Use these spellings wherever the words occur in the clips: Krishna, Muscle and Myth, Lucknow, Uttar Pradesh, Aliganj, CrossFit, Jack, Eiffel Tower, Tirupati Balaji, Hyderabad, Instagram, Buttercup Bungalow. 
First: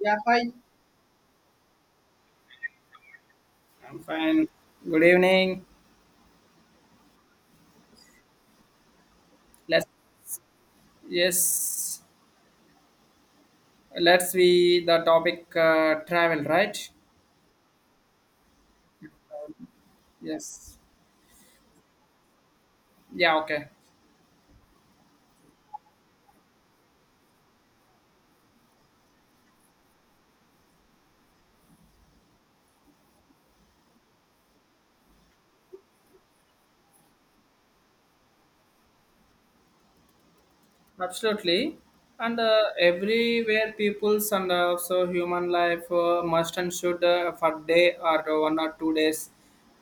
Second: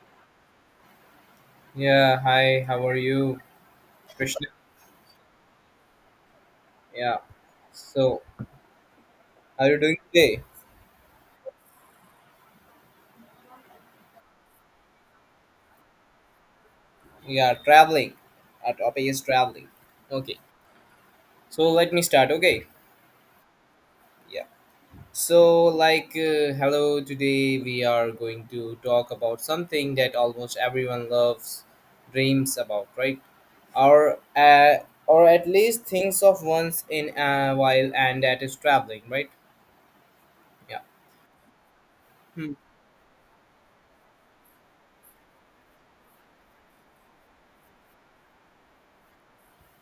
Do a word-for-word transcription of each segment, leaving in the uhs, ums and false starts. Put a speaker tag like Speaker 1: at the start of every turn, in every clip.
Speaker 1: Yeah, hi.
Speaker 2: Yeah, hi, how are you?
Speaker 1: I'm
Speaker 2: Krishna.
Speaker 1: fine. Good evening.
Speaker 2: Yeah. So, how are you
Speaker 1: Let's
Speaker 2: doing today?
Speaker 1: yes, let's be the topic uh, travel, right?
Speaker 2: Yeah, traveling. Our topic is traveling. Okay.
Speaker 1: Yes.
Speaker 2: So, let me start. Okay.
Speaker 1: Yeah, okay.
Speaker 2: Yeah. So, like, uh, hello, today we are going to talk about something that almost everyone loves, dreams about, right? Or, uh, or at least thinks of once in a while, and that is traveling, right? Yeah.
Speaker 1: Absolutely. And
Speaker 2: Hmm.
Speaker 1: uh, everywhere people's and uh, also human life uh, must and should uh, for day or one or two days.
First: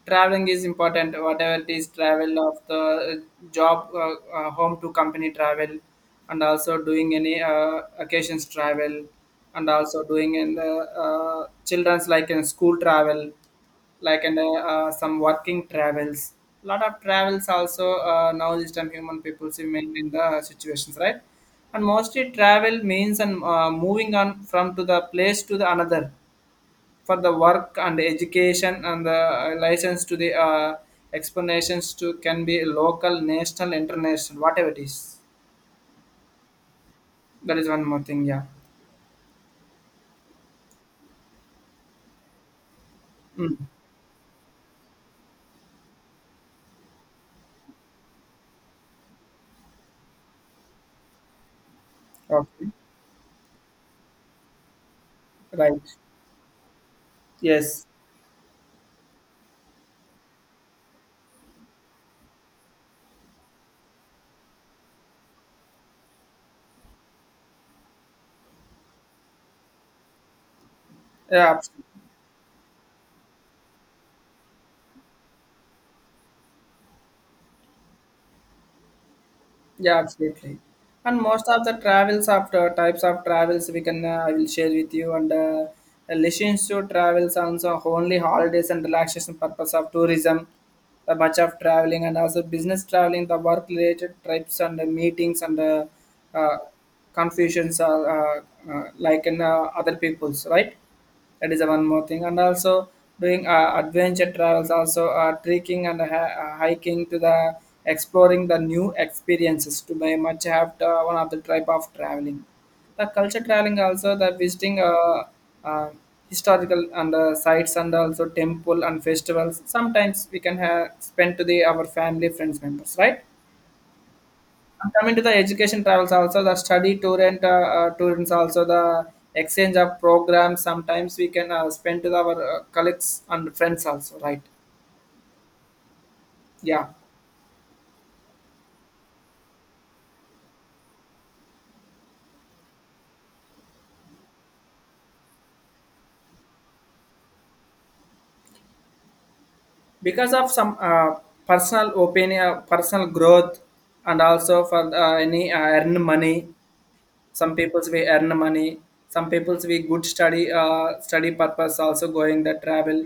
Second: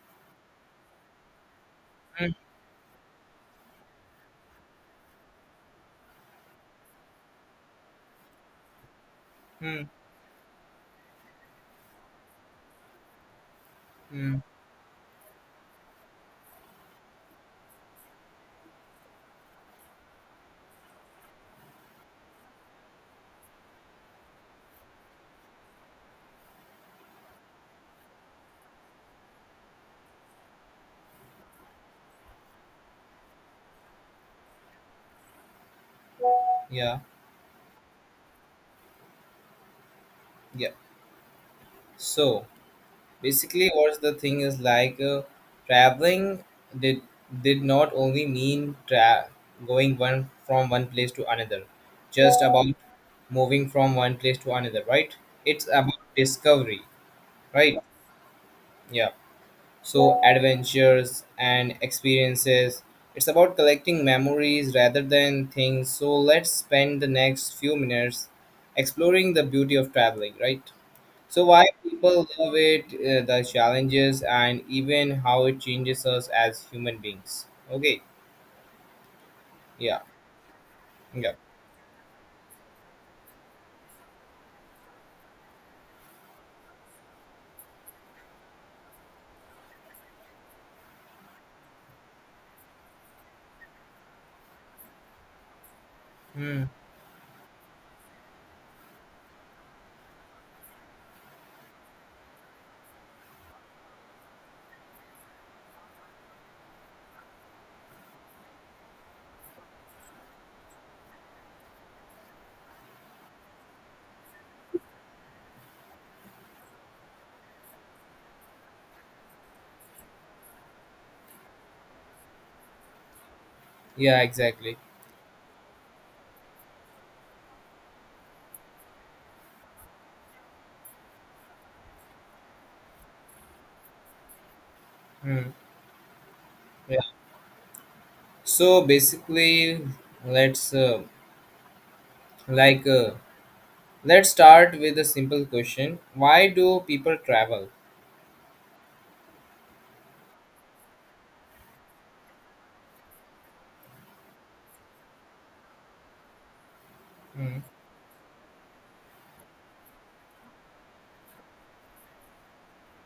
Speaker 1: Traveling is important, whatever it is,
Speaker 2: Hmm.
Speaker 1: travel of the uh, job, uh, uh, home to company travel, and also doing any uh, occasions travel, and
Speaker 2: Hmm. Hmm.
Speaker 1: also doing in the uh, children's like in school travel like
Speaker 2: Hmm.
Speaker 1: and uh, uh, some working travels, lot of travels also uh, now this time human people see mainly in the situations, right? And mostly travel means and uh, moving on from to the place to the another for the work and education and the uh, license to the uh, explanations to can be local, national, international, whatever it is.
Speaker 2: Yeah.
Speaker 1: That is one more thing. Yeah.
Speaker 2: Yeah. So,
Speaker 1: Mm.
Speaker 2: basically what's the thing is like uh, traveling did did not only mean tra- going one from one place to another, just about
Speaker 1: Okay.
Speaker 2: moving from one place to another, right? It's
Speaker 1: Right.
Speaker 2: about discovery, right?
Speaker 1: Yes.
Speaker 2: Yeah. So adventures and experiences, it's about collecting memories rather than things. So let's spend the next few minutes exploring the beauty of traveling, right? So
Speaker 1: Yeah.
Speaker 2: why people love it, uh, the challenges, and even how it changes us as human beings. Okay,
Speaker 1: Yeah,
Speaker 2: yeah,
Speaker 1: absolutely. And
Speaker 2: yeah.
Speaker 1: most of the travels after types of travels we can uh, I will share with you, and uh, relations to travels also only holidays and relaxation purpose of tourism, the much of traveling and also business traveling, the work related trips and uh, meetings and uh, uh,
Speaker 2: Hmm.
Speaker 1: confusions are uh, uh, like in uh, other people's, right? That is the one more thing. And also doing uh, adventure travels, also uh, trekking and hi- uh, hiking to the exploring the new experiences to very much have to, one of the type of traveling. The culture traveling also the visiting uh, uh, historical and uh, sites and also temple and festivals. Sometimes we can have spend to the our family friends members, right?
Speaker 2: Yeah, exactly.
Speaker 1: Coming to the education travels also the study tour and uh, uh, tours also the exchange of programs, sometimes we can uh, spend with our uh, colleagues and friends also, right?
Speaker 2: Hmm.
Speaker 1: Yeah.
Speaker 2: Yeah. So basically, let's uh, like uh, let's start with a simple question: why do people travel?
Speaker 1: Because of some uh, personal opinion uh, personal growth, and also for uh, any uh, earn money, some
Speaker 2: Hmm.
Speaker 1: people's we earn money, some people's we good study uh, study purpose also going the travel,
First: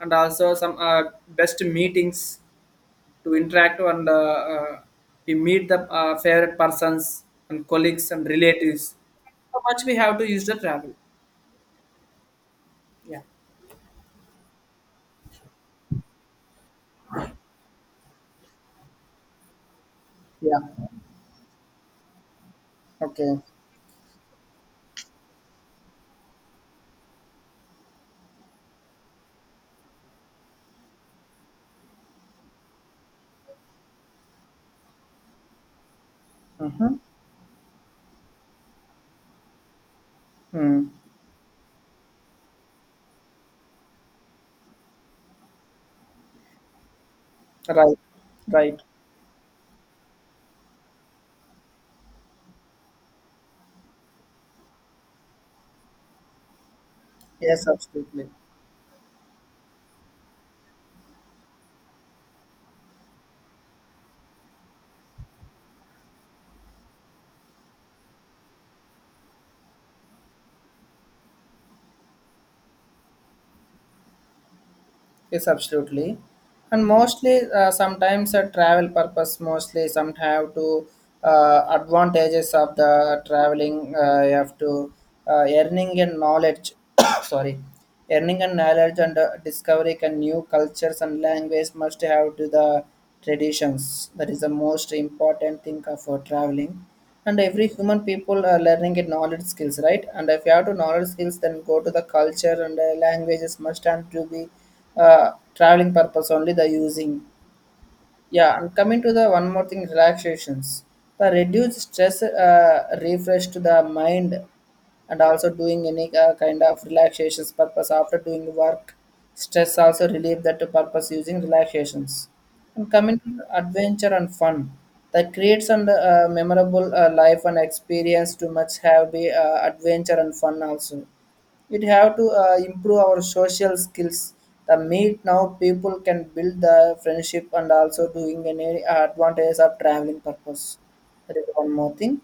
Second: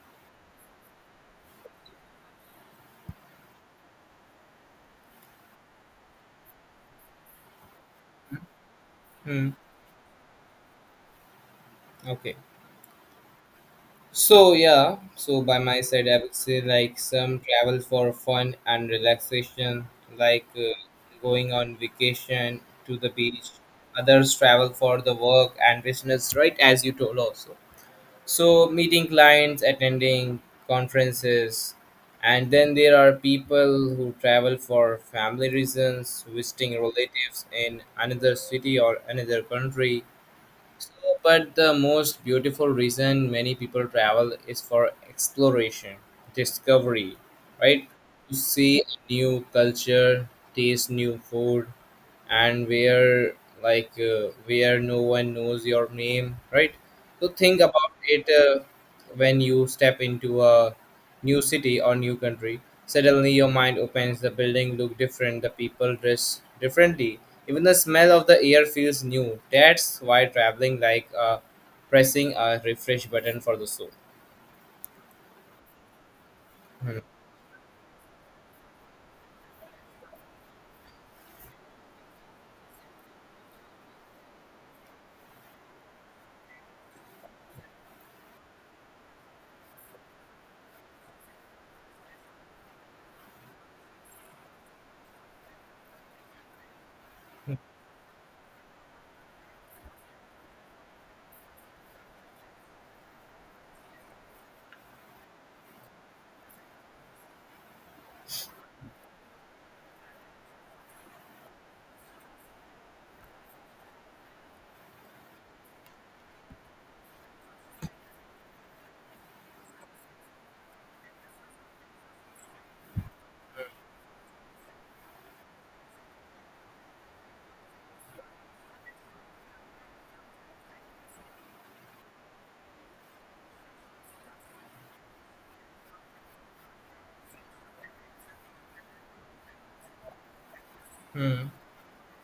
Speaker 1: and also some uh, best meetings to interact and uh, uh, we meet the uh, favorite persons and colleagues and relatives.
Speaker 2: Hmm.
Speaker 1: How much we have to use the travel?
Speaker 2: Okay.
Speaker 1: Yeah.
Speaker 2: So yeah, so by my side, I would say like some travel for fun and relaxation, like
Speaker 1: Yeah.
Speaker 2: uh, going on vacation to the
Speaker 1: Okay.
Speaker 2: beach. Others travel for the work and business, right? As you told also. So meeting clients, attending conferences, and then there are people who travel for family reasons, visiting
Speaker 1: Mm-hmm.
Speaker 2: relatives in another city or another country.
Speaker 1: Mm.
Speaker 2: So, but the most beautiful reason many people travel is for exploration, discovery, right?
Speaker 1: Right.
Speaker 2: To
Speaker 1: Right.
Speaker 2: see a new culture, taste new food, and where like uh, where no one knows your name, right? So think
Speaker 1: Yes,
Speaker 2: about it,
Speaker 1: absolutely.
Speaker 2: uh, when you step into a new city or new country, suddenly your mind opens, the building look different, the people dress differently, even the smell of the air feels new. That's why traveling like uh, pressing a refresh button for the soul.
Speaker 1: Yes, absolutely. And
Speaker 2: Hmm.
Speaker 1: mostly, uh, sometimes a travel purpose, mostly some have to uh, advantages of the traveling. Uh, you have to uh, earning and knowledge. Sorry, earning and knowledge, and uh, discovering and new cultures and language must have to the traditions. That is the most important thing for traveling. And every human people are learning a knowledge skills, right? And if you have to knowledge skills, then go to the culture and uh, languages must and to be uh, traveling purpose only the using. Yeah. And coming to the one more thing relaxations, the reduce stress uh, refresh to the mind, and also doing any uh, kind of relaxations purpose after doing work, stress also relieve that purpose using relaxations. And coming to adventure and fun that creates and uh, memorable uh, life and experience too much have be uh, adventure and fun also. It have to uh, improve our social skills, the meet now people can build the friendship and also doing any advantage of traveling purpose. That
Speaker 2: Hmm.
Speaker 1: is one more thing.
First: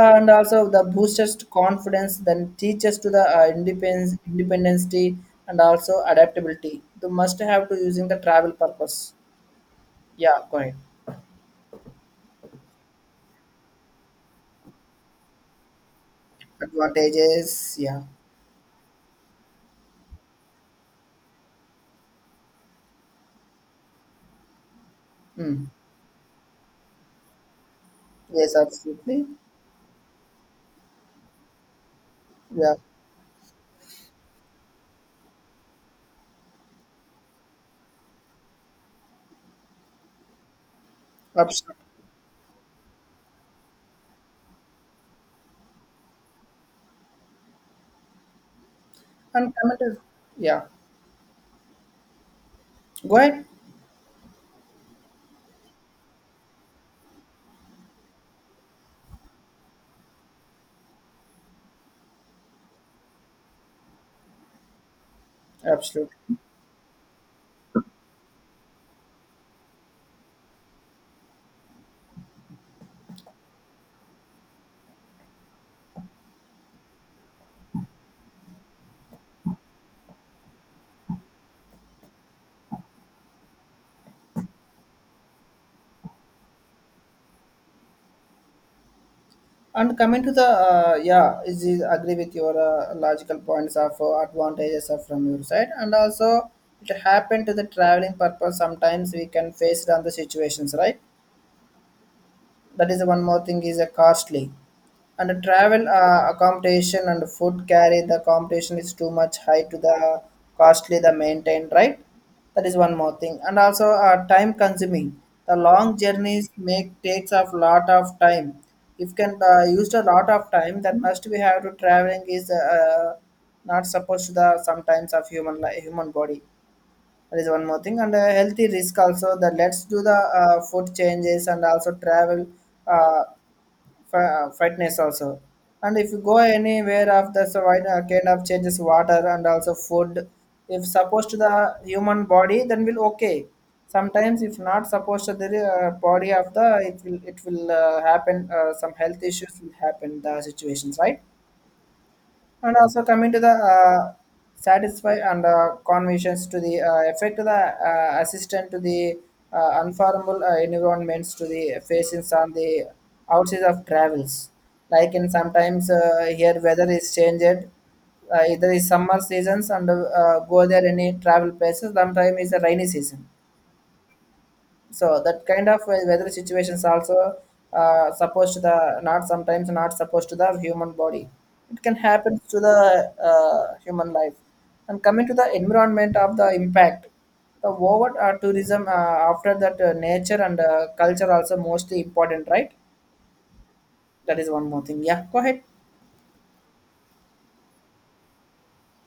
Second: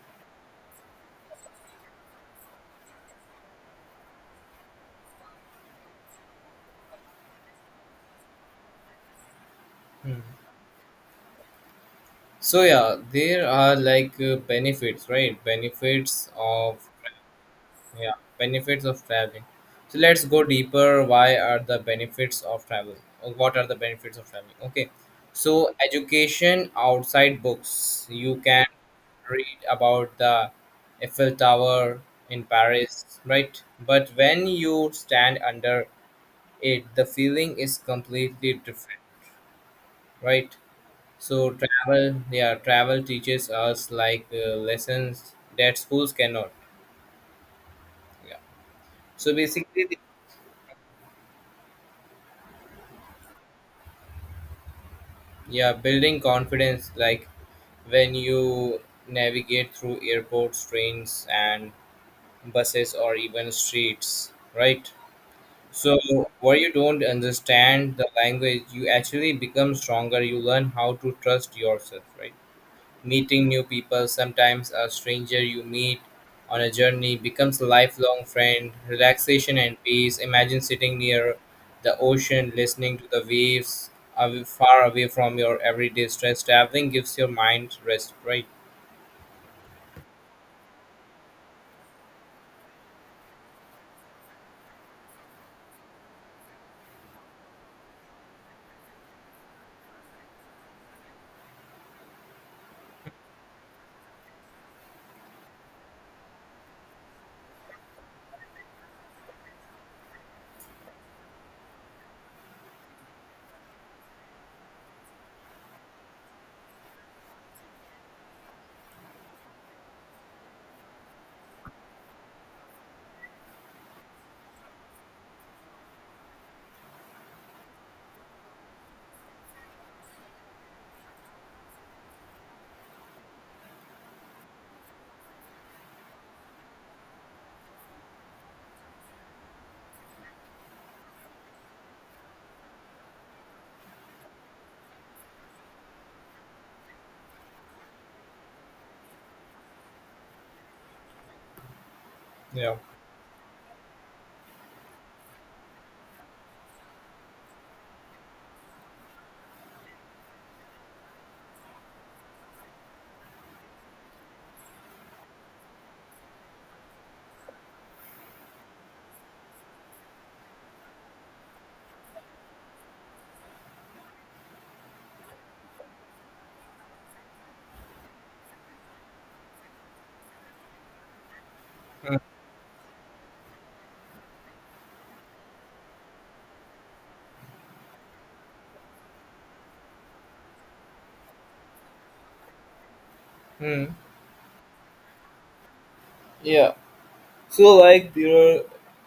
Speaker 1: Uh, and also the boosters to confidence then teaches to the uh, independence independence day, and also adaptability, the must have to using the travel purpose.
Speaker 2: Hmm.
Speaker 1: Yeah, correct.
Speaker 2: So yeah, there are like uh, benefits, right? Benefits of...
Speaker 1: Advantages. Yeah.
Speaker 2: yeah, benefits of traveling. So let's go deeper. Why are the benefits of travel? Or what are the benefits of traveling? Okay,
Speaker 1: Mm.
Speaker 2: so education outside books. You
Speaker 1: Yes,
Speaker 2: can
Speaker 1: absolutely.
Speaker 2: read about the Eiffel Tower in
Speaker 1: Yeah,
Speaker 2: Paris, right? But when you stand under it, the feeling is completely different, right? So
Speaker 1: absolutely.
Speaker 2: travel, yeah, travel teaches us like uh, lessons that schools cannot. Yeah. So
Speaker 1: And
Speaker 2: basically,
Speaker 1: committed. Yeah, go ahead.
Speaker 2: yeah, building confidence like when you navigate through airports, trains, and buses, or even streets, right? So,
Speaker 1: Absolutely.
Speaker 2: where you don't understand the language, you actually become stronger. You learn how to trust yourself, right? Meeting new people, sometimes a stranger you meet on a journey, becomes a lifelong friend. Relaxation and peace. Imagine sitting near the ocean, listening to the waves, away, far away from your everyday stress. Traveling gives your mind rest, right?
Speaker 1: And coming to the uh, yeah, is is agree with your uh, logical points of uh, advantages of from your side, and also it happened to the traveling purpose. Sometimes we can face it on the situations, right? That is one more thing is a costly, and the travel uh, accommodation and food carry, the accommodation is too much high to the costly the maintain, right? That is one more thing. And also uh, time consuming, the long journeys make takes a lot of time. If can uh, used a lot of time, then must we have to traveling is uh, not supposed to the sometimes of human li- human body. There is one more thing, and uh, healthy risk also. That let's do the uh, food changes and also travel uh, fi- uh, fitness also. And if you go anywhere of the so why- uh, kind of changes water and also food, if supposed to the human body, then will okay. Sometimes if not supposed to the uh, body of the, it will it will uh, happen. Uh, some health issues will happen. The situations, right?
Speaker 2: Yeah.
Speaker 1: And also coming to the uh, satisfy and uh, conversions to the uh, effect to the uh, assistant to the uh, unformable uh, environments to the facings on the outside of travels. Like in sometimes uh, here weather is changed. Uh, either is summer seasons, and uh, go there any travel places. Sometimes is a rainy season, so that kind of uh, weather situations also uh, supposed to the not sometimes not supposed to the human body, it can happen to the uh, human life. And coming to the environment of the impact, the over uh, tourism uh, after that uh, nature and uh, culture also mostly important, right?
Speaker 2: Hmm.
Speaker 1: That is one more thing. Yeah, go ahead.
Speaker 2: Yeah. So like there are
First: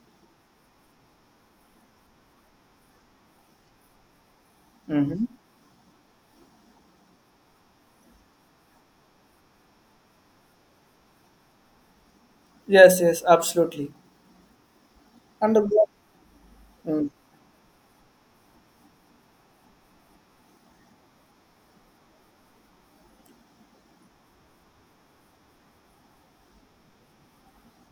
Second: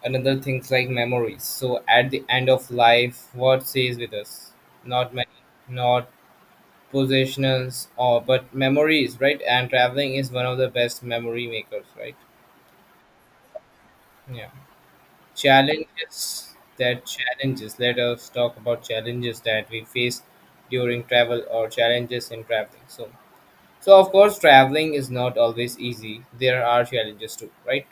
Speaker 2: another things like memories. So at the end of life, what stays with us? Not
Speaker 1: Hmm.
Speaker 2: many. Not possessions, or but memories, right? And traveling is one of the best memory makers, right?
Speaker 1: Yes, yes, absolutely.
Speaker 2: Yeah.
Speaker 1: And the-
Speaker 2: Challenges, that
Speaker 1: mm,
Speaker 2: challenges, let us talk about challenges that we face during travel, or challenges in traveling. So, so of course traveling is not always easy, there are challenges too, right?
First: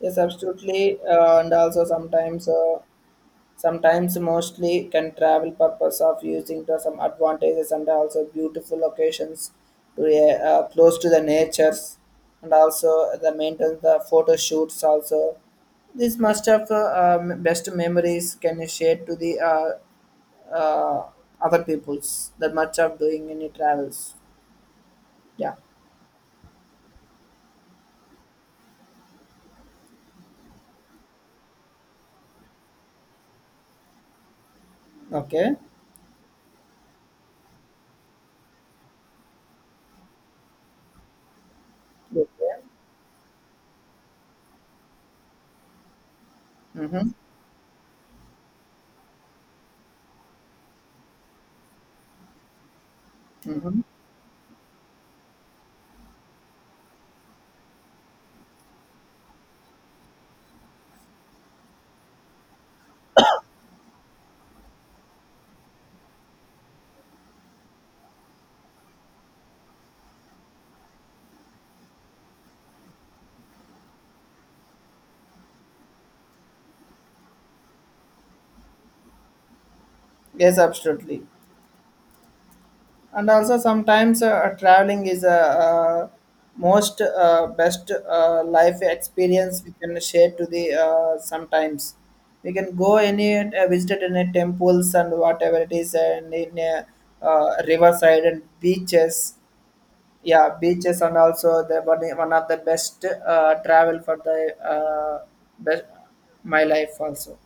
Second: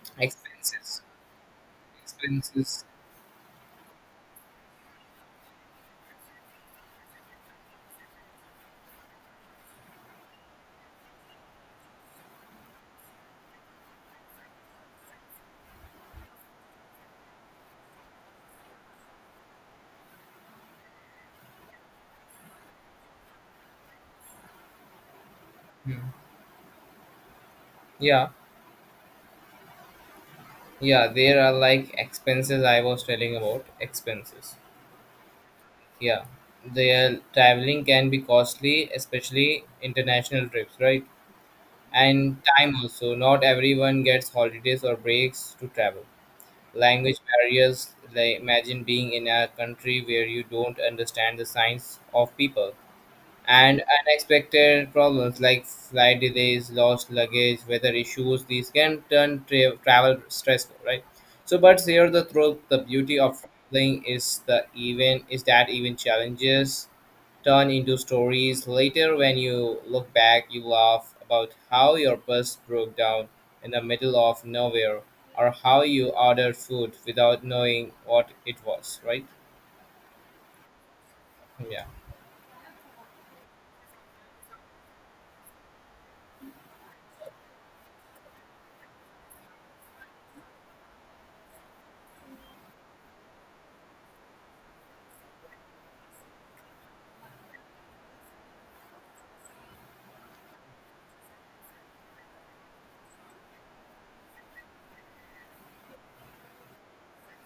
Speaker 1: yes absolutely
Speaker 2: Expenses,
Speaker 1: uh, and also sometimes uh,
Speaker 2: expenses.
Speaker 1: sometimes mostly can travel purpose of using to some advantages and also beautiful locations to uh, uh, close to the natures, and also the maintain the photo shoots also. This must have uh, um, best memories can share to the uh, uh, other peoples that much of doing any travels. Yeah.
Speaker 2: Hmm. Yeah, yeah, there are like expenses, I was telling about expenses.
Speaker 1: Okay.
Speaker 2: Yeah, the traveling can be costly, especially international trips, right?
Speaker 1: Okay.
Speaker 2: And time also. Not everyone gets holidays or breaks to travel.
Speaker 1: Mm-hmm.
Speaker 2: Language barriers, like imagine being in a country where you don't understand the signs of people.
Speaker 1: Mm-hmm.
Speaker 2: And unexpected problems like flight delays, lost luggage, weather issues, these can turn tra- travel stressful, right? So, but here the truth, the beauty of traveling is the even is that even challenges turn into stories later. When you look back, you laugh about how your bus broke down in the middle of nowhere, or how you ordered food without knowing what it was, right?
Speaker 1: Yes, absolutely.
Speaker 2: Yeah.
Speaker 1: And also sometimes uh, traveling is a uh, uh, most uh, best uh, life experience we can share to the uh, sometimes we can go any uh, visited any temples and whatever it is, and in a uh, riverside and beaches. Yeah, beaches, and also the one, one of the best uh, travel for the uh, best my life also.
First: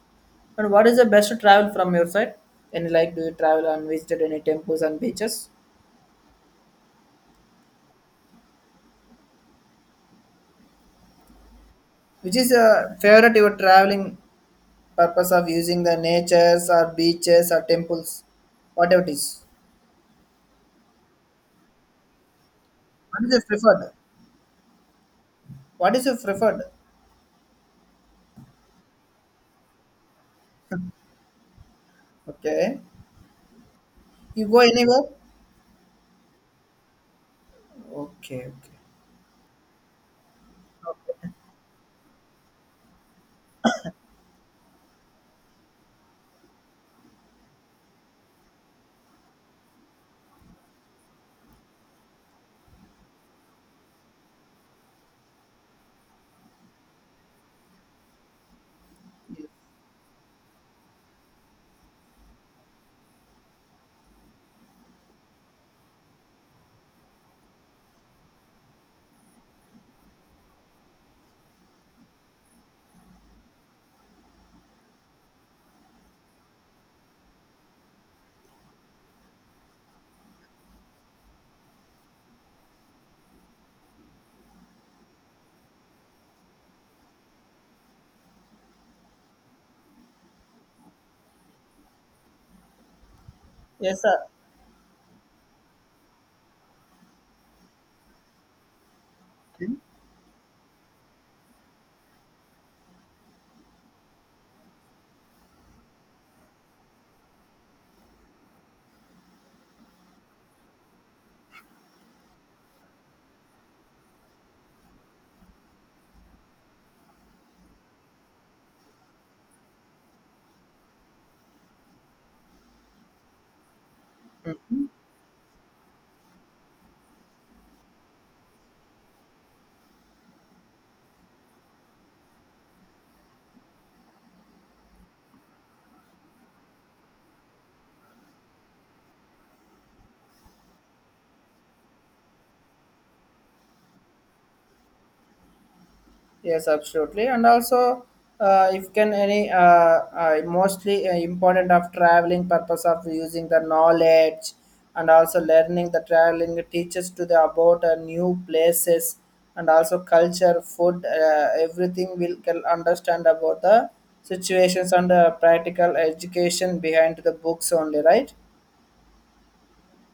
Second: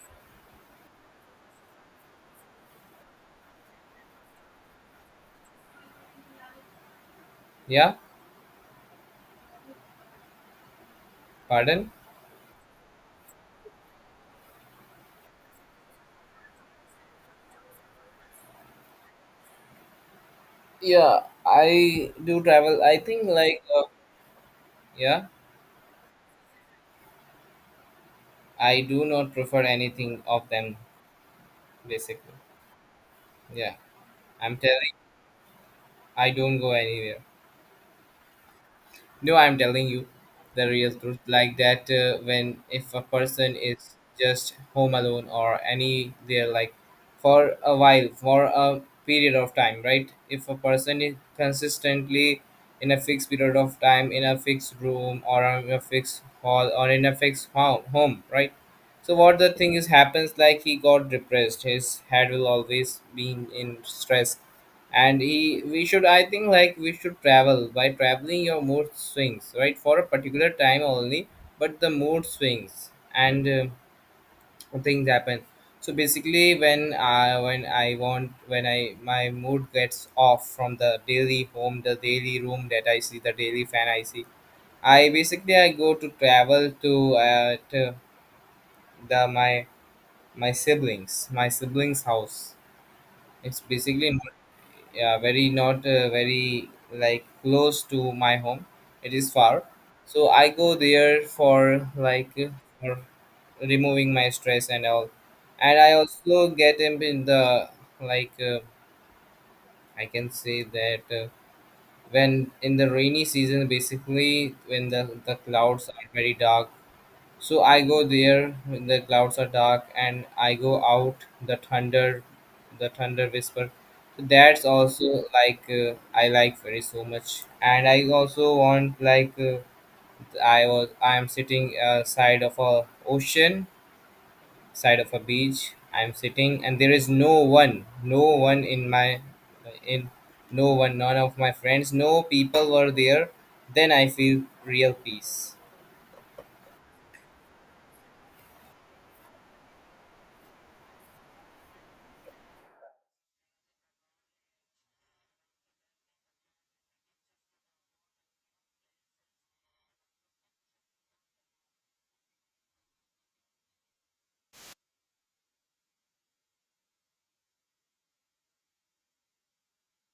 Speaker 1: And what is the best travel from your side, any like do you travel and visited any temples and beaches?
Speaker 2: Yeah. Pardon?
Speaker 1: Which is a favorite your traveling purpose of using the natures or beaches or temples, whatever it is.
Speaker 2: Yeah, I do travel. I think
Speaker 1: What is your
Speaker 2: like uh,
Speaker 1: preferred?
Speaker 2: yeah,
Speaker 1: What is your preferred?
Speaker 2: I do not prefer anything of them basically.
Speaker 1: Okay.
Speaker 2: Yeah,
Speaker 1: You
Speaker 2: I'm
Speaker 1: go
Speaker 2: telling,
Speaker 1: anywhere?
Speaker 2: I don't go anywhere.
Speaker 1: Okay, okay.
Speaker 2: No, I'm telling you the real truth. Like that, uh, when if a person is just home alone or any there, like for a while, for a period of time, right? If a person is consistently in a fixed period of time in a fixed room or in a fixed hall or in a fixed home, home, right? So what the thing is happens like he got depressed. His head will always be in stress, and he we should i think like we should travel. By traveling your mood swings, right, for a particular time only, but the mood swings and uh, things happen. So basically when I, when I want, when I, my mood gets off from the daily home, the daily room that I see, the daily fan I see, i basically i go to travel to uh to the my my siblings my siblings house. It's
Speaker 1: Yes,
Speaker 2: basically...
Speaker 1: sir.
Speaker 2: yeah, very not uh, very like close to my home, it is far. So I go there for like uh, for removing my stress and all. And I also get him in the like uh, I can say that, uh, when in the rainy season, basically when the, the clouds are very dark, so I go there when the clouds are dark and I go out, the thunder, the thunder whisper. So, that's also like uh, I like very so much. And I also want like uh, I was, I am sitting uh, side of a ocean, side of a beach, I'm sitting and there is no one, no one in my, in, no one, none of my friends, no people were there, then I feel real peace.
Speaker 1: Yes, absolutely. And also, uh, if can any uh, uh, mostly uh, important of traveling purpose of using the knowledge, and also learning the traveling teaches to the about uh, new places and also culture, food, uh, everything will can understand about the situations and the practical education behind the books only, right?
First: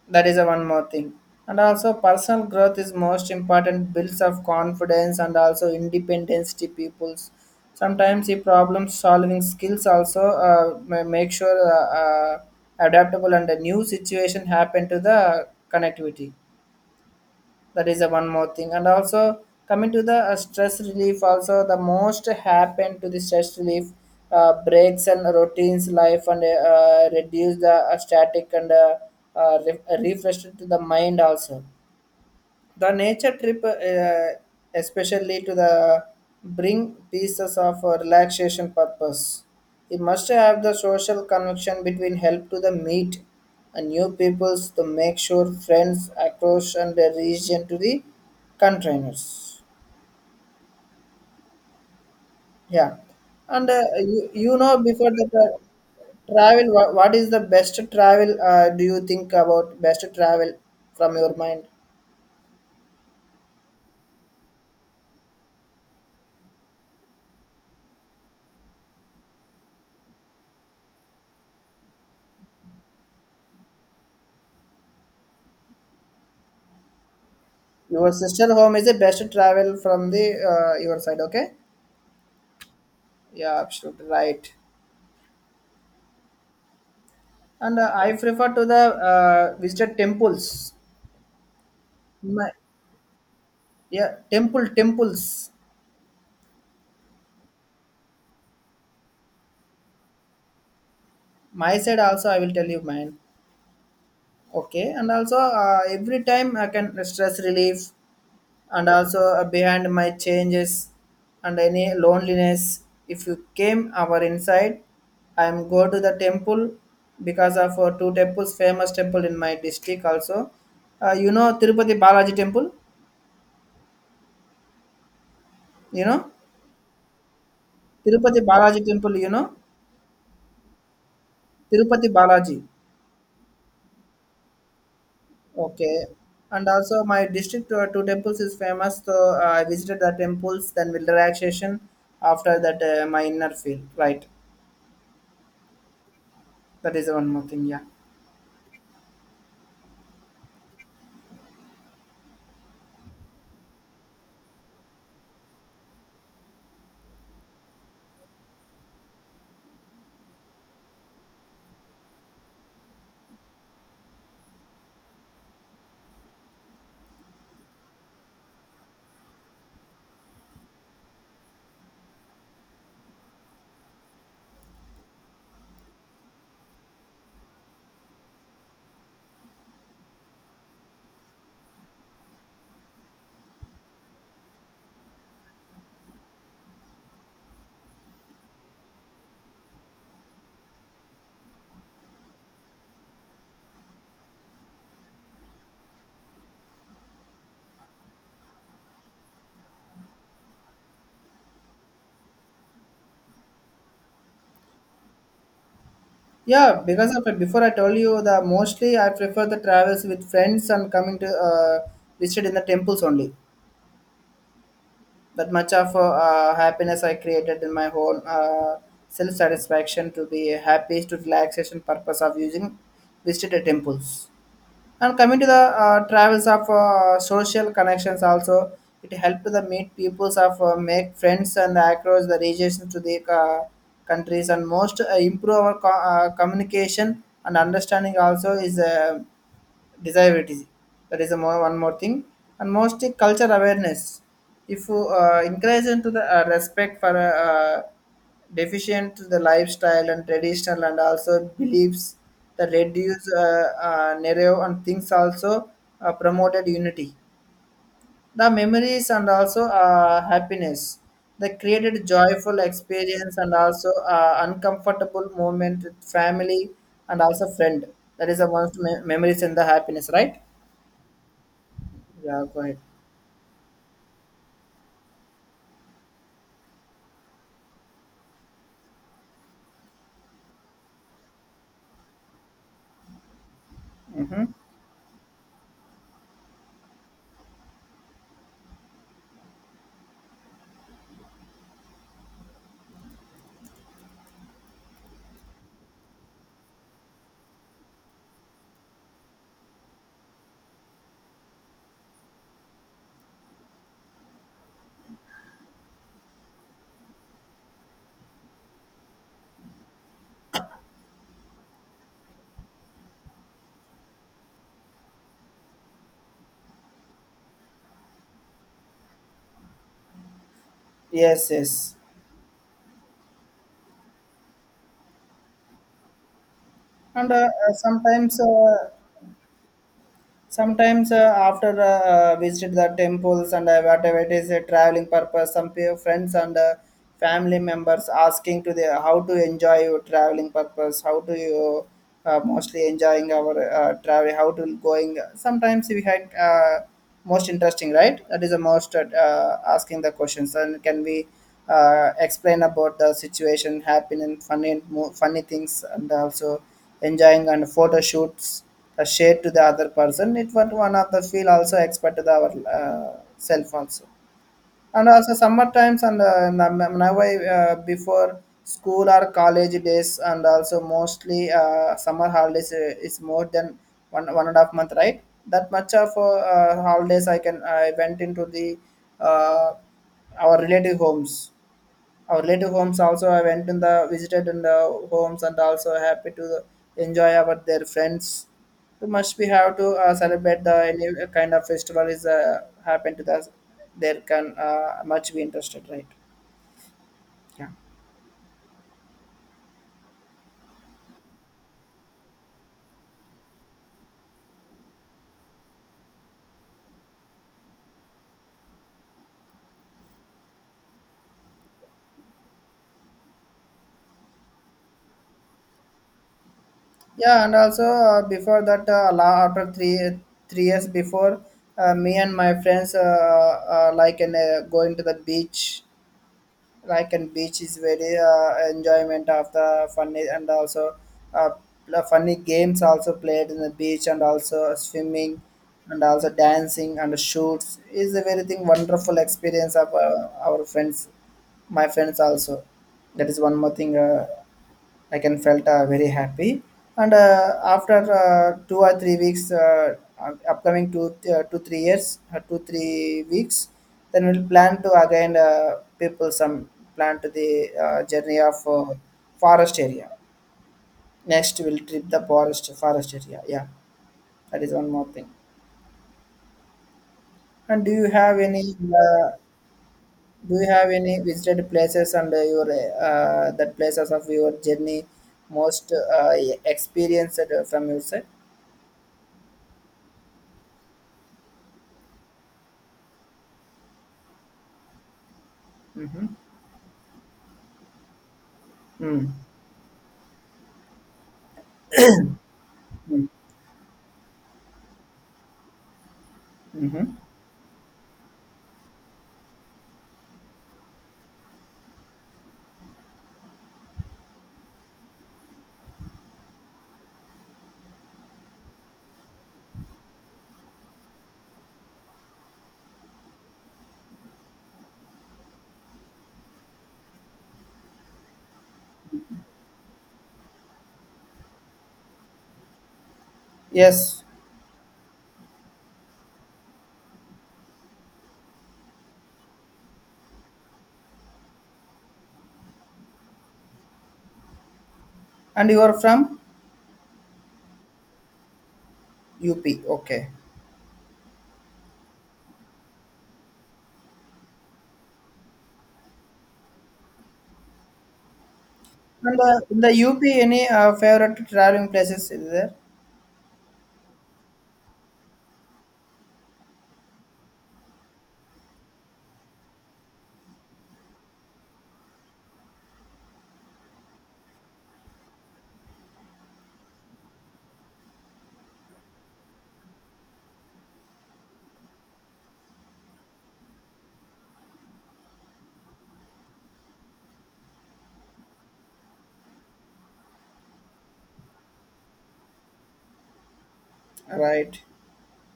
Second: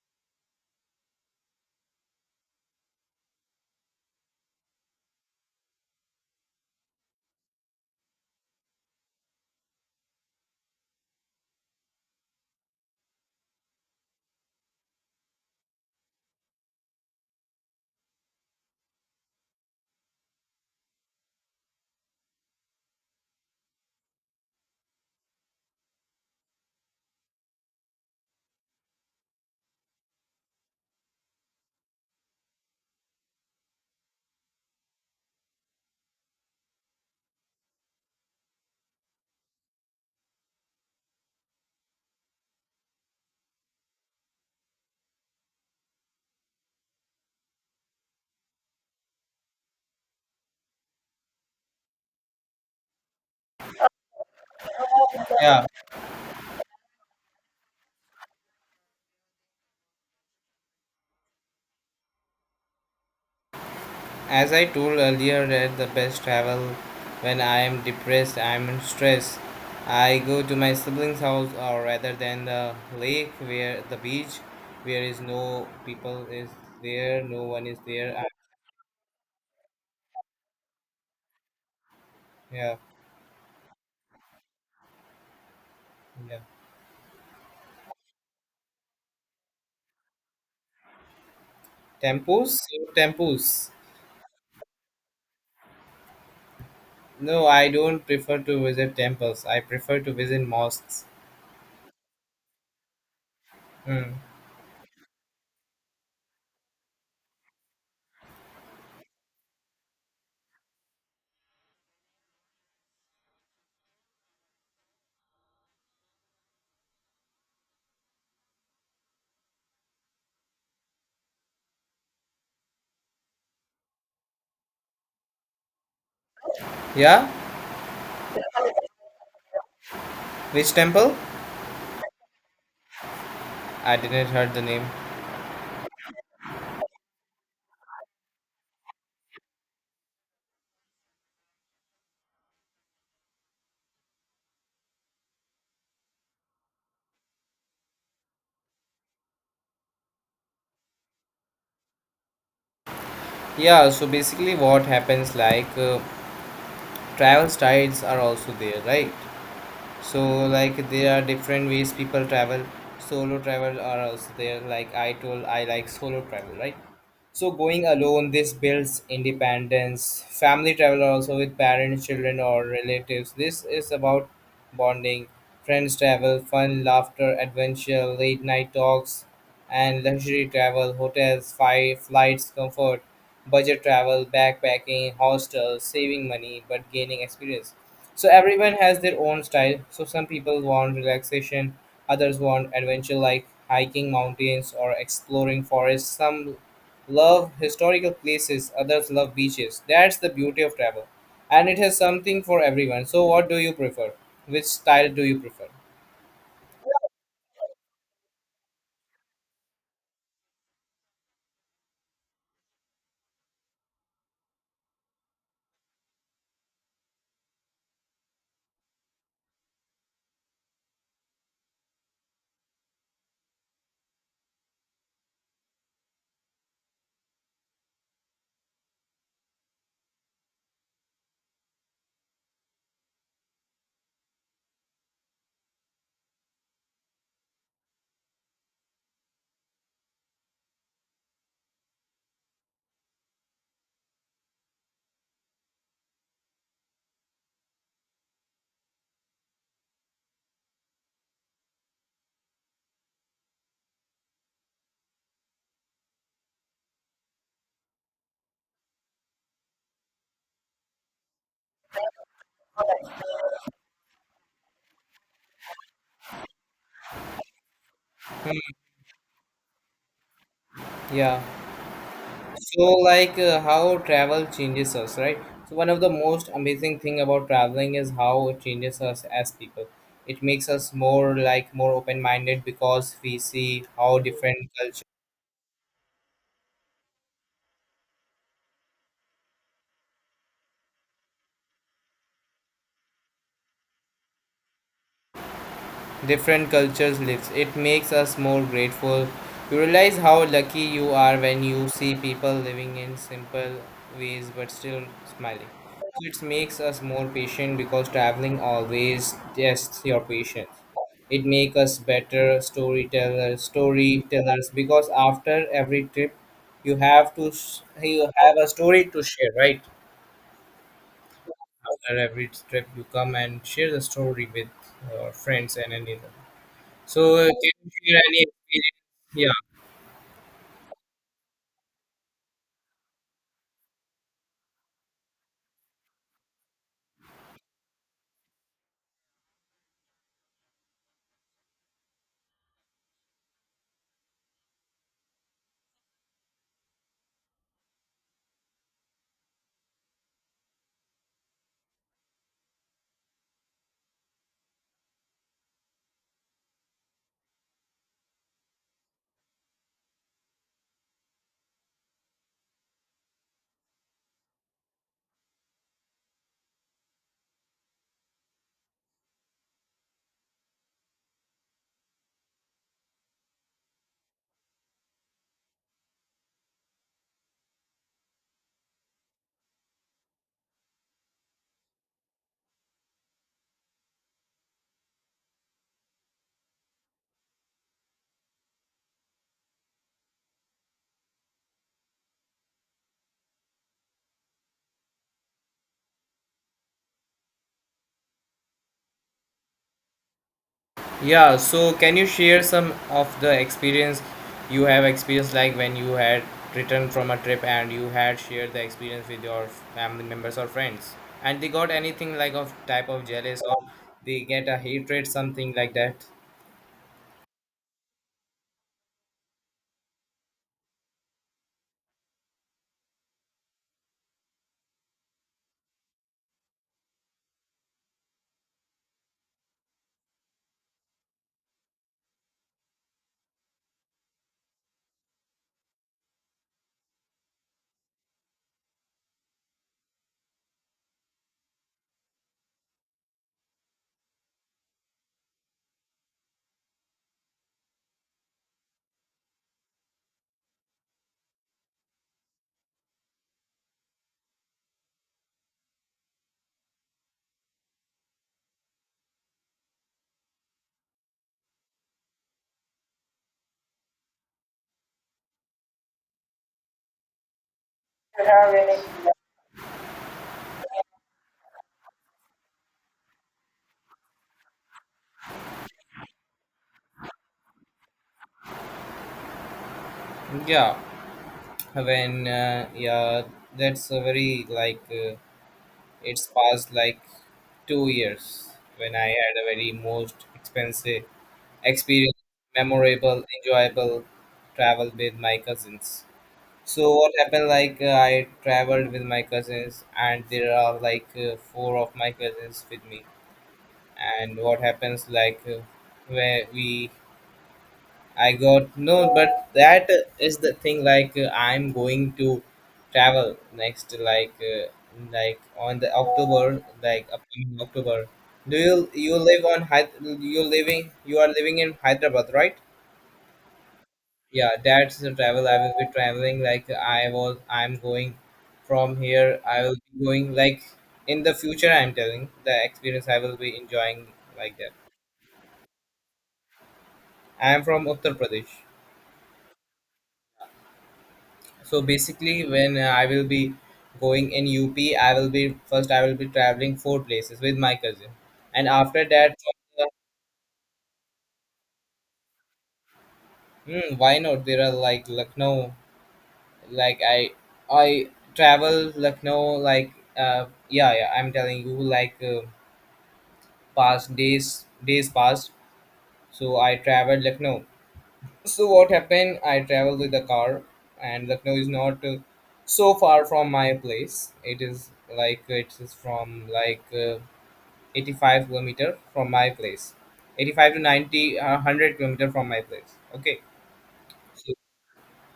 Speaker 1: That is a one more thing. And also personal growth is most important builds of confidence and also independence to peoples. Sometimes the problem solving skills also uh, ma- make sure uh, uh, adaptable and a new situation happen to the connectivity. That is the one more thing. And also coming to the uh, stress relief also the most happen to the stress relief uh, breaks and routines life, and uh, reduce the uh, static and uh, uh, re- refresh to the mind also, the nature trip uh, especially to the bring pieces of uh, relaxation purpose. It must have the social connection between help to the meet and new peoples to make sure friends across and the region to the containers. Yeah. And uh, you, you know before the
Speaker 2: Yeah.
Speaker 1: tra- travel, what, what is the best travel uh, do you think about best travel from your mind?
Speaker 2: As I told earlier, that the best travel, when I am depressed, I am in stress, I go to my siblings' house or rather than the lake, where the beach, where is no people is there, no one is
Speaker 1: Your
Speaker 2: there. I...
Speaker 1: sister home is the best travel from the uh, your side. Okay,
Speaker 2: yeah,
Speaker 1: yeah, absolutely right.
Speaker 2: yeah.
Speaker 1: And uh, I prefer to the uh, visited temples. My,
Speaker 2: Temples? Temples.
Speaker 1: yeah, temple temples.
Speaker 2: No, I don't prefer to visit temples. I prefer to visit mosques.
Speaker 1: My side also I will tell you mine.
Speaker 2: Hmm.
Speaker 1: Okay, and also uh, every time I can stress relief, and also uh, behind my changes and any loneliness if you came our inside, I am go to the temple because of uh, two temples famous temple in my district also. Uh, you know Tirupati Balaji temple, you know
Speaker 2: Yeah?
Speaker 1: Tirupati Balaji temple, you know
Speaker 2: Which temple?
Speaker 1: Tirupati Balaji.
Speaker 2: I didn't heard the name.
Speaker 1: Okay. And also my district uh, two temples is famous, so uh, I visited the temples then will relaxation. After that uh, my inner feel right, that is one more thing. Yeah.
Speaker 2: Yeah, so basically what happens like uh, travel styles are also there, right? So like there are different ways people travel. Solo travel are also there, like I told I like solo travel, right? So going alone, this builds independence. Family travel also with parents, children, or relatives, this is about bonding. Friends travel, fun, laughter, adventure, late night talks. And luxury travel, hotels, fi- flights, comfort. Budget travel, backpacking, hostels, saving money but gaining experience. So everyone has their own style. So some people want relaxation, others want adventure like hiking mountains or exploring forests. Some love historical places, others love beaches. That's the beauty of travel. And it has something for everyone. So what do you prefer? Which style do you prefer?
Speaker 1: Yeah, because of it, before I told you the mostly I prefer the travels with friends and coming to uh, visit in the temples only. That much of uh, uh, happiness I created in my own uh, self satisfaction to be happy to relaxation purpose of using visited temples. And coming to the uh, travels of uh, social connections also, it helped the meet peoples of uh, make friends and across the regions to the uh, countries, and most uh, improve our co- uh, communication and understanding also is uh, desirability. That is a more, one more thing. And most culture awareness. If you uh, encourage into the uh, respect for uh, deficient to the lifestyle and traditional and also beliefs that reduce uh, uh, narrow and things, also uh, promoted unity, the memories and also uh, happiness. They created joyful experience and also uh, uncomfortable moment with family and also friend. That is the most me- memories and the happiness, right?
Speaker 2: Yeah.
Speaker 1: Yeah, go ahead.
Speaker 2: So, like uh, how travel changes us, right? So, one of the most amazing thing about traveling is how it changes us as people. It makes us more like more open minded because we see how different cultures different cultures lives. It makes us more grateful. You realize how lucky you are when you see people living in simple ways but still smiling. So it makes us more patient because traveling always tests your patience. It makes us better storytellers, storytellers because after every trip, you have to sh- you have a story to share, right?
Speaker 1: Yes, yes.
Speaker 2: After every trip, you come and share the story with your friends and another.
Speaker 1: And
Speaker 2: So,
Speaker 1: uh,
Speaker 2: uh, can
Speaker 1: uh,
Speaker 2: you share any
Speaker 1: sometimes
Speaker 2: experience?
Speaker 1: uh,
Speaker 2: Yeah,
Speaker 1: sometimes uh, after uh, uh, visited the temples and uh, whatever it is a traveling purpose, some pe- friends and uh, family members asking to the how to enjoy your traveling purpose, how to you uh, mostly enjoying our uh, travel, how to going. Uh, sometimes we had uh, most interesting, right? That is the most uh, uh, asking the questions. And can we uh, explain about the situation happening funny mo- funny things and also enjoying and photo shoots uh, shared to the other person. It was one of the feel also expert to our uh, cell phones. And also sometimes and uh, nam- now I, uh, before school or college days and also mostly uh, summer holidays uh, is more than one one and a half month, right? That much of uh, uh, holidays i can i went into the uh, our relative homes. Our relative homes also I went in the visited in the homes and also happy to enjoy our their friends. So must we have to uh, celebrate the any kind of festival is uh, happen to us. There can uh, much be interested, right? Yeah.
Speaker 2: yeah. So, can you share some of the experience you have experienced, like when you had returned from a trip and you had shared the experience with your family members or friends, and they got anything like of type of jealous, or they get a hatred, something like that?
Speaker 1: Yeah, and also uh, before that, uh, la- after three three years before, uh, me and my friends uh, uh, like in uh, going to the beach. Like and beach is very uh, enjoyment of the funny and also uh, the funny games also played in the beach and also swimming and also dancing and shoots is a very thing wonderful experience of uh, our friends, my friends also. That is one more thing. uh, I can felt uh, very happy. And uh, after uh, two or three weeks, uh, up- upcoming two uh, two three years, uh, two three weeks, then we'll plan to again uh, people some plan to the uh, journey of uh, forest area. Next, we'll trip the forest forest area. Yeah, that is one more thing. And do you have any? Uh, do you have any visited places and uh, your uh, that places of your journey most uh, experienced uh, from your side?
Speaker 2: Yeah, when uh, yeah, that's a very like uh,
Speaker 1: Mm-hmm.
Speaker 2: it's past like two years when
Speaker 1: Mm-hmm.
Speaker 2: I had a very most expensive experience, memorable, enjoyable travel with my cousins.
Speaker 1: Mm-hmm.
Speaker 2: So what happened? Like uh, I traveled with my cousins, and there are like uh, four of my cousins with me. And what happens? Like uh, where we, I got no, but that is the thing. Like uh, I'm going to travel next, like uh, like on the October, like upcoming October. Do you, you live on Hy- you living, you are living in Hyderabad, right?
Speaker 1: Yes.
Speaker 2: Yeah, that's the travel I will be traveling, like I was, I'm going from here, I will be going like in the future. I'm telling the experience I will be enjoying, like that.
Speaker 1: And you are from
Speaker 2: I am from Uttar Pradesh.
Speaker 1: U P. Okay.
Speaker 2: So basically when uh, I will be going in UP, I will be first, I will be traveling four places with my cousin, and after
Speaker 1: And
Speaker 2: that...
Speaker 1: uh, in the U P, any uh, favorite traveling places is there?
Speaker 2: hmm, why not? There are like Lucknow, like I I travel Lucknow, like uh yeah, yeah. I'm telling you, like uh, past days, days passed. So I traveled Lucknow. So what happened? I traveled with the car, and Lucknow is not uh, so far from my place. It is like it is from like uh, eighty-five kilometer from my place, eighty-five to ninety, uh, one hundred kilometer from my place. Okay. So,
Speaker 1: Right.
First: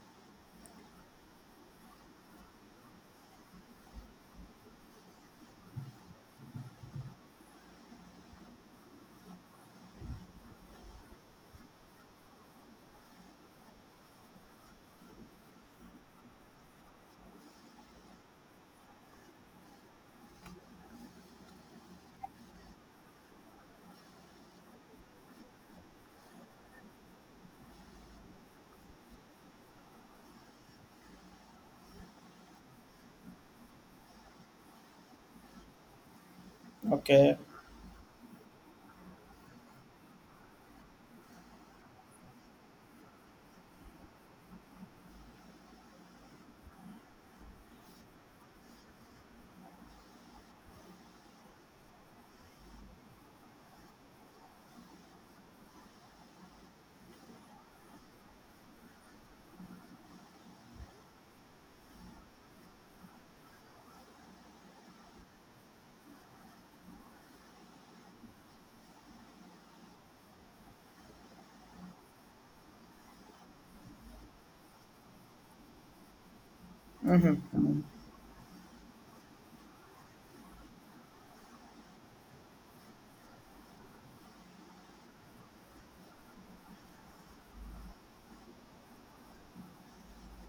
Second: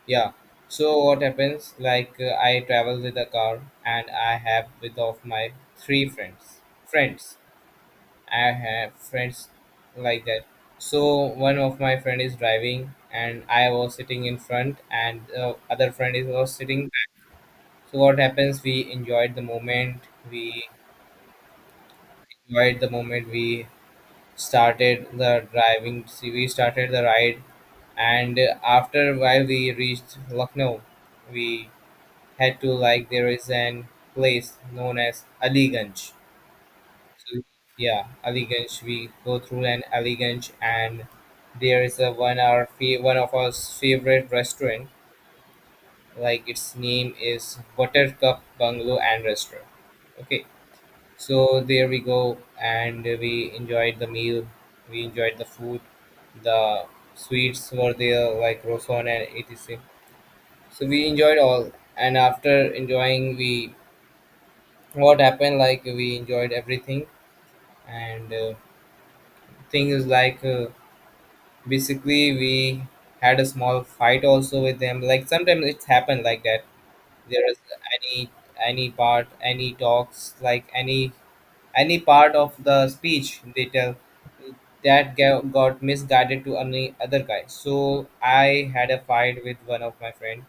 Speaker 2: yeah. So what happens? Like uh, I travel with a car, and I have with of my three friends. Friends I have friends like that. So one of my friend is driving and I was sitting in front and the other friend is was sitting back. So what happens, we enjoyed the moment, we enjoyed the moment we started the driving. See, we started the ride and uh, after a while we reached Lucknow. We had to, like, there is an place known as Aliganj,
Speaker 1: Okay.
Speaker 2: yeah, Aliganj. We go through an Aliganj, and there is a one our fa- one of our favorite restaurant. Like, its name is Buttercup Bungalow and Restaurant. Okay, so there we go, and we enjoyed the meal. We enjoyed the food. The sweets were there, like Roson and et cetera. So we enjoyed all, and after enjoying, we, what happened, like, we enjoyed everything, and uh, thing is like. Uh, basically we had a small fight also with them, like sometimes it's happened like that. There is any any part any talks, like any any part of the speech they tell that ga- got misguided to any other guy. So I had a fight with one of my friend.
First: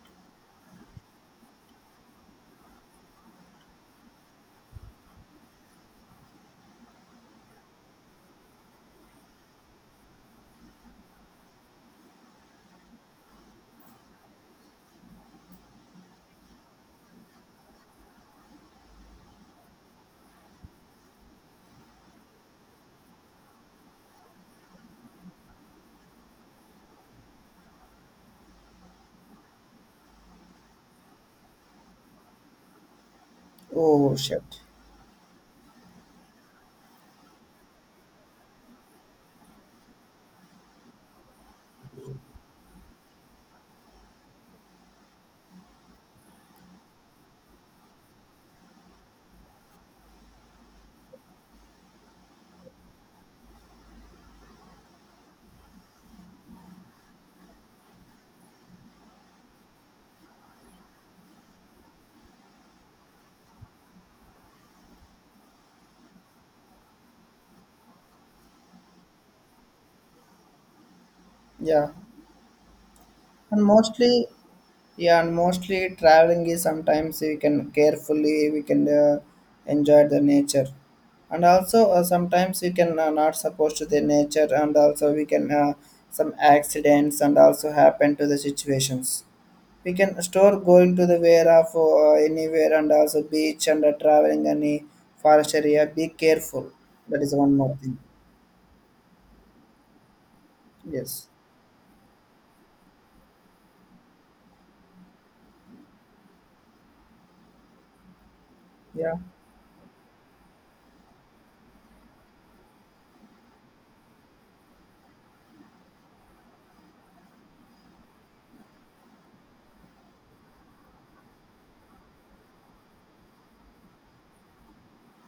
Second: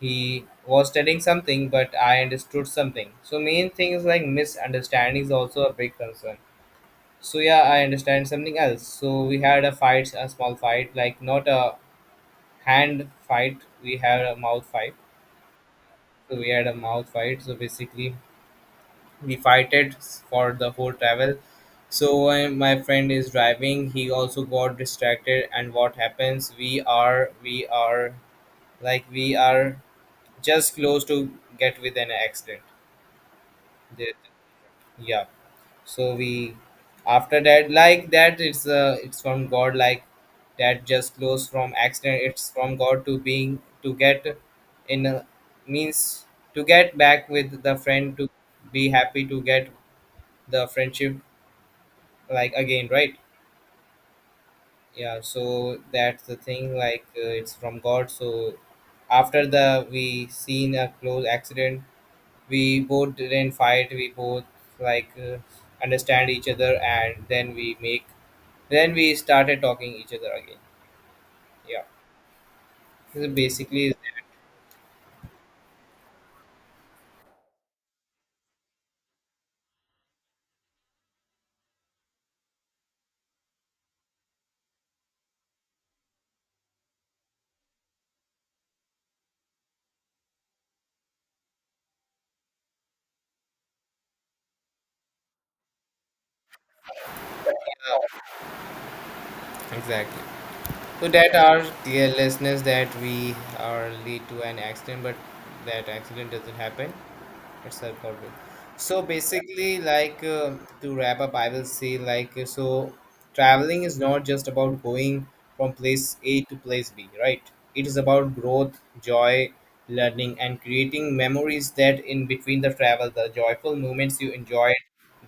Speaker 2: He was telling something but I understood something. So main thing is like misunderstanding is also a big concern. So yeah, I understand something else, so we had a fight, a small fight, like not a hand fight, we had a mouth fight. So we had a mouth fight, so basically we fighted for the whole travel. So uh, my friend is driving, he also got distracted, and what happens, we are we are like we are just close to get with an accident.
Speaker 1: Oh,
Speaker 2: That-
Speaker 1: shit.
Speaker 2: yeah, so we, after that, like that, it's uh, it's from god. Like that just flows from accident, it's from god to being to get in a, means to get back with the friend, to be happy, to get the friendship like again, right? Yeah, so that's the thing, like uh, it's from god. So after the we seen a close accident, we both didn't fight, we both, like uh, understand each other, and then we make. Then we started talking each other again. Yeah,
Speaker 1: Yeah.
Speaker 2: this is
Speaker 1: And
Speaker 2: basically,
Speaker 1: mostly, yeah, and mostly traveling is sometimes we can carefully we can uh, enjoy the nature. And also uh, sometimes we can uh, not supposed to the nature and also we can uh, some accidents and also happen to the situations. We can store going to the where of uh, anywhere and also beach and uh, traveling any forest area, be careful. That is one more thing.
Speaker 2: yeah, exactly. So
Speaker 1: Yes.
Speaker 2: that our carelessness that we are lead to an accident, but that accident doesn't happen. It's helpful. So
Speaker 1: Yeah.
Speaker 2: basically, like uh, to wrap up I will say, like uh, so traveling is not just about going from place A to place B, right? It is about growth, joy, learning and creating memories, that in between the travel, the joyful moments you enjoyed,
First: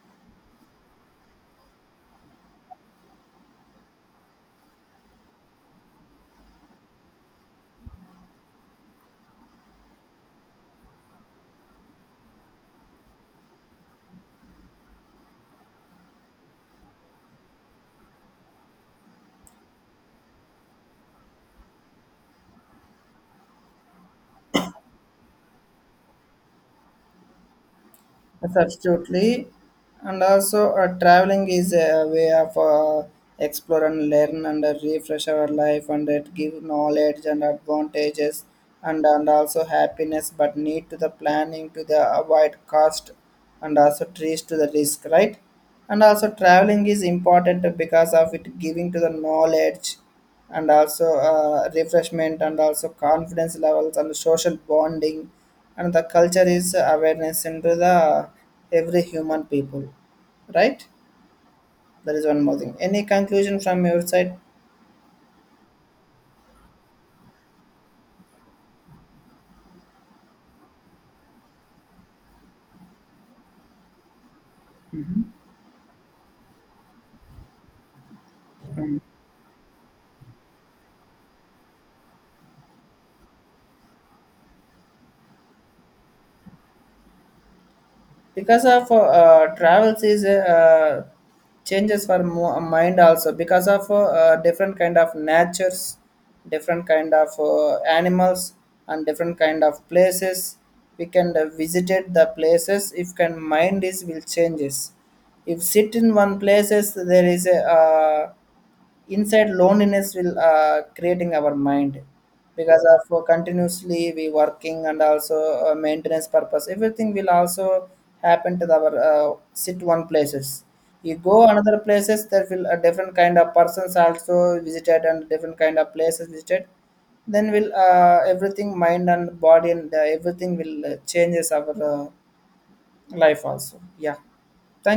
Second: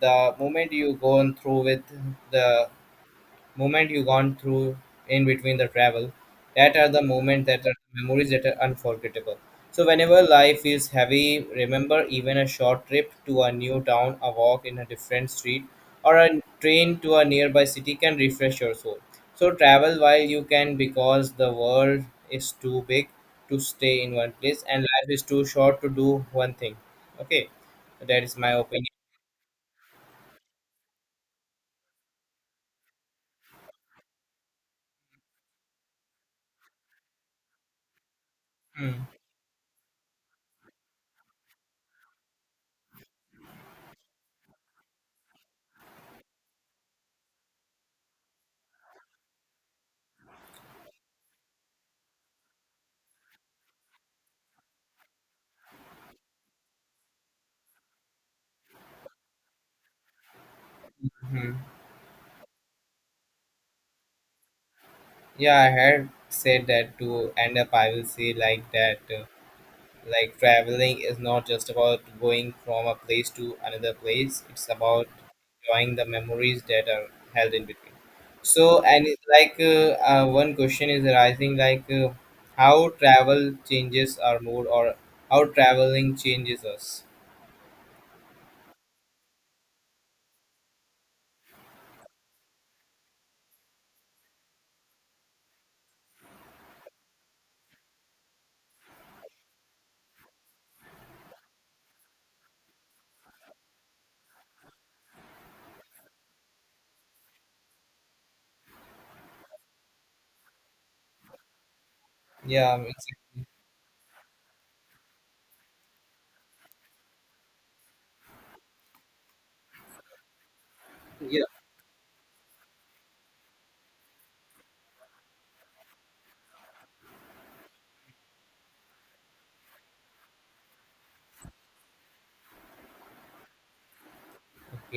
Speaker 2: the moment you go on through with, the moment you gone through in between the travel, that are the moment, that are memories that are unforgettable. So whenever life feels heavy, remember, even a short trip to a new town, a walk in a different street, or a train to a nearby city can refresh your soul. So travel while you can, because the world is too big to stay in one place, and life is too short to do one thing. Okay, that is my opinion.
Speaker 1: Absolutely. And also, uh, traveling is a way of uh, explore and learn and uh, refresh our life, and it give knowledge and advantages,
Speaker 2: Hmm.
Speaker 1: and and also happiness. But need to the planning to the avoid cost, and also trees to the risk, right? And also, traveling is important because of it giving to the knowledge and also uh, refreshment and also confidence levels and social bonding and the culture is awareness into the every human people, right?
Speaker 2: Hmm.
Speaker 1: That is one more thing. Any conclusion from your side?
Speaker 2: Yeah, I had said that, to end up I will say like that. uh, Like, traveling is not just about going from a place to another place; it's about enjoying the memories that are held in between. So, and it's like uh, uh, one question is arising, like uh, how travel changes our mood, or how traveling changes us.
Speaker 1: Because of uh, uh, travels is uh, changes for mo- mind also. Because of uh, uh, different kind of natures, different kind of uh, animals and different kind of places, we can uh, visited the places. If can mind is will changes. If sit in one places, there is a uh, inside loneliness will uh, creating our mind.
Speaker 2: Yeah,
Speaker 1: Because of uh,
Speaker 2: exactly.
Speaker 1: continuously we working and also uh, maintenance purpose everything will also happen to our uh, sit one places. You go
Speaker 2: Yeah.
Speaker 1: another places, there will a different kind of persons also visited and different kind of places visited. Then will uh, everything mind and body and uh, everything will uh, changes our uh, life also. Yeah, thank
Speaker 2: Okay.